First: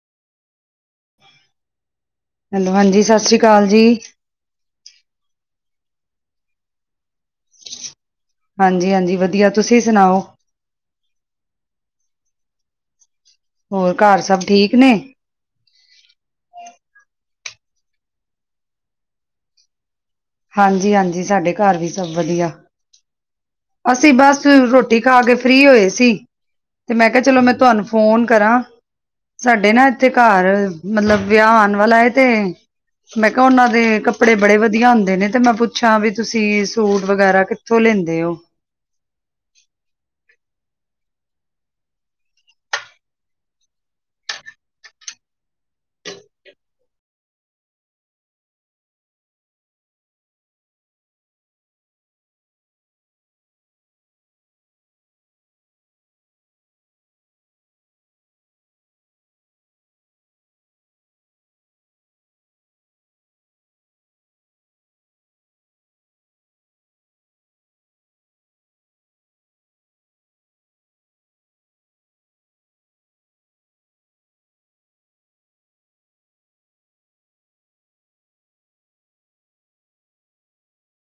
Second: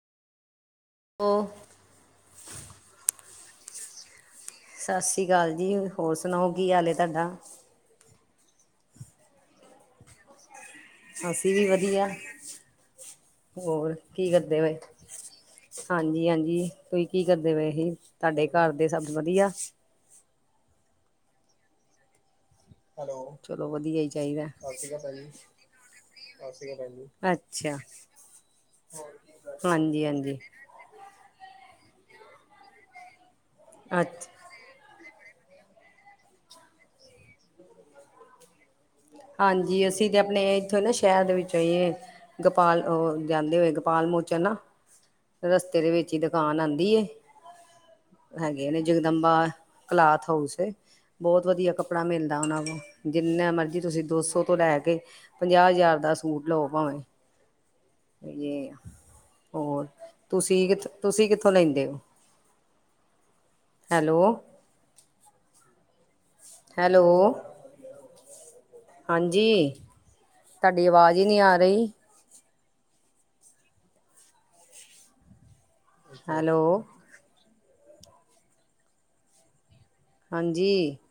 ਉਹ ਹੈਲੋ ਹਾਂਜੀ ਸਸ ਸ੍ਰੀ ਕਾਲ ਜੀ। ਸਸ ਸ੍ਰੀ ਕਾਲ ਜੀ, ਹੋਰ ਸੁਣਾਓ ਕੀ ਹਾਲ ਏ ਟਾਡਾ। ਹਾਂਜੀ-ਹਾਂਜੀ ਵਧੀਆ ਤੁਸੀਂ ਸੁਣਾਓ। ਅਸੀਂ ਵੀ ਵਧੀਆ। ਹੋਰ ਘਰ ਕੀ ਸਭ ਕਰਦੇ ਪਏ ਠੀਕ ਨੇ ਹਾਂਜੀ-ਹਾਂਜੀ। ਤੂਹੀ ਕੀ ਕਰਦੇ ਪਏ ਸੀ, ਤੁਹਾਡੇ ਘਰ ਦੇ ਸਭ ਵਧੀਆ। ਹਾਂਜੀ-ਹਾਂਜੀ ਸਾਡੇ ਘਰ ਵੀ ਸਭ ਵਧੀਆ। ਚਲੋ ਵਧੀਆ ਹੀ ਅਸੀਂ ਬਸ ਚਾਹੀਦਾ ਰੋਟੀ ਖਾ ਕੇ ਫ੍ਰਰੀ ਹੋਏ ਸੀ। ਤੇ ਮੈਂ ਕਿਹਾ ਚਲੋ ਮੈਂ ਅੱਛਾ ਤੁਹਾਨੂੰ ਫੋਨ ਕਰਾਂ। ਸਾਡੇ ਨਾ ਹਾਂਜੀ ਇੱਥੇ ਹਾਂਜੀ ਘਰ ਮਤਲਬ ਵਿਆਹ ਆਉਣ ਵਾਲਾ ਤੇ ਮੈਂ ਕਿਹਾ ਉਹਨਾਂ ਦੇ ਅੱਛਾ ਕੱਪੜੇ ਬੜੇ ਵਧੀਆ ਹੁੰਦੇ ਨੇ। ਮੈਂ ਪੁੱਛਾਂ ਵੀ ਤੁਸੀਂ ਸੂਟ ਵਗੈਰਾ ਕਿੱਥੋਂ ਲੈਂਦੇ ਹੋ। ਹਾਂਜੀ ਅਸੀਂ ਤੇ ਆਪਣੇ ਇੱਥੋਂ ਨਾ ਸ਼ਹਿਰ ਦੇ ਵਿੱਚਏ ਗੋਪਾਲ ਉਹ ਜਾਂਦੇ ਹੋਏ ਗਪਾਲ ਪਾਲਮੋਚ ਨਾ ਰਸਤੇ ਦੇ ਵਿੱਚ ਹੀ ਦੁਕਾਨ ਆਦੀ ਏ ਹੈਗੇ ਨੇ ਜਗਦੰਬਾ ਕਲਾਥ ਹਾਊਸ ਏ। ਬਹੁਤ ਵਧੀਆ ਕੱਪੜਾ ਮਿਲਦਾ ਉਹਨਾਂ ਕੋ, ਜਿੰਨਾ ਮਰਜੀ ਤੁਸੀਂ ਦੋ ਸੌ ਤੋਂ ਲੈ ਕੇ ਪੰਜਾਹ ਹਜ਼ਾਰ ਦ ਸੂਟ ਲਓ ਭਾਵੇਂ। ਯੇ ਹੋਰ ਤੁਸੀਂ ਕਿਥ ਤੁਸੀ ਕਿੱਥੋਂ ਲੈਂਦੇ ਹੋ। ਹੈਲੋ। ਹੈਲੋ। ਹਾਂਜੀ ਤੁਹਾਡੀ ਅਵਾਜ਼ ਹੀ ਨੀ ਆ ਰਹੀ। ਹੈਲੋ। ਹਾਂਜੀ।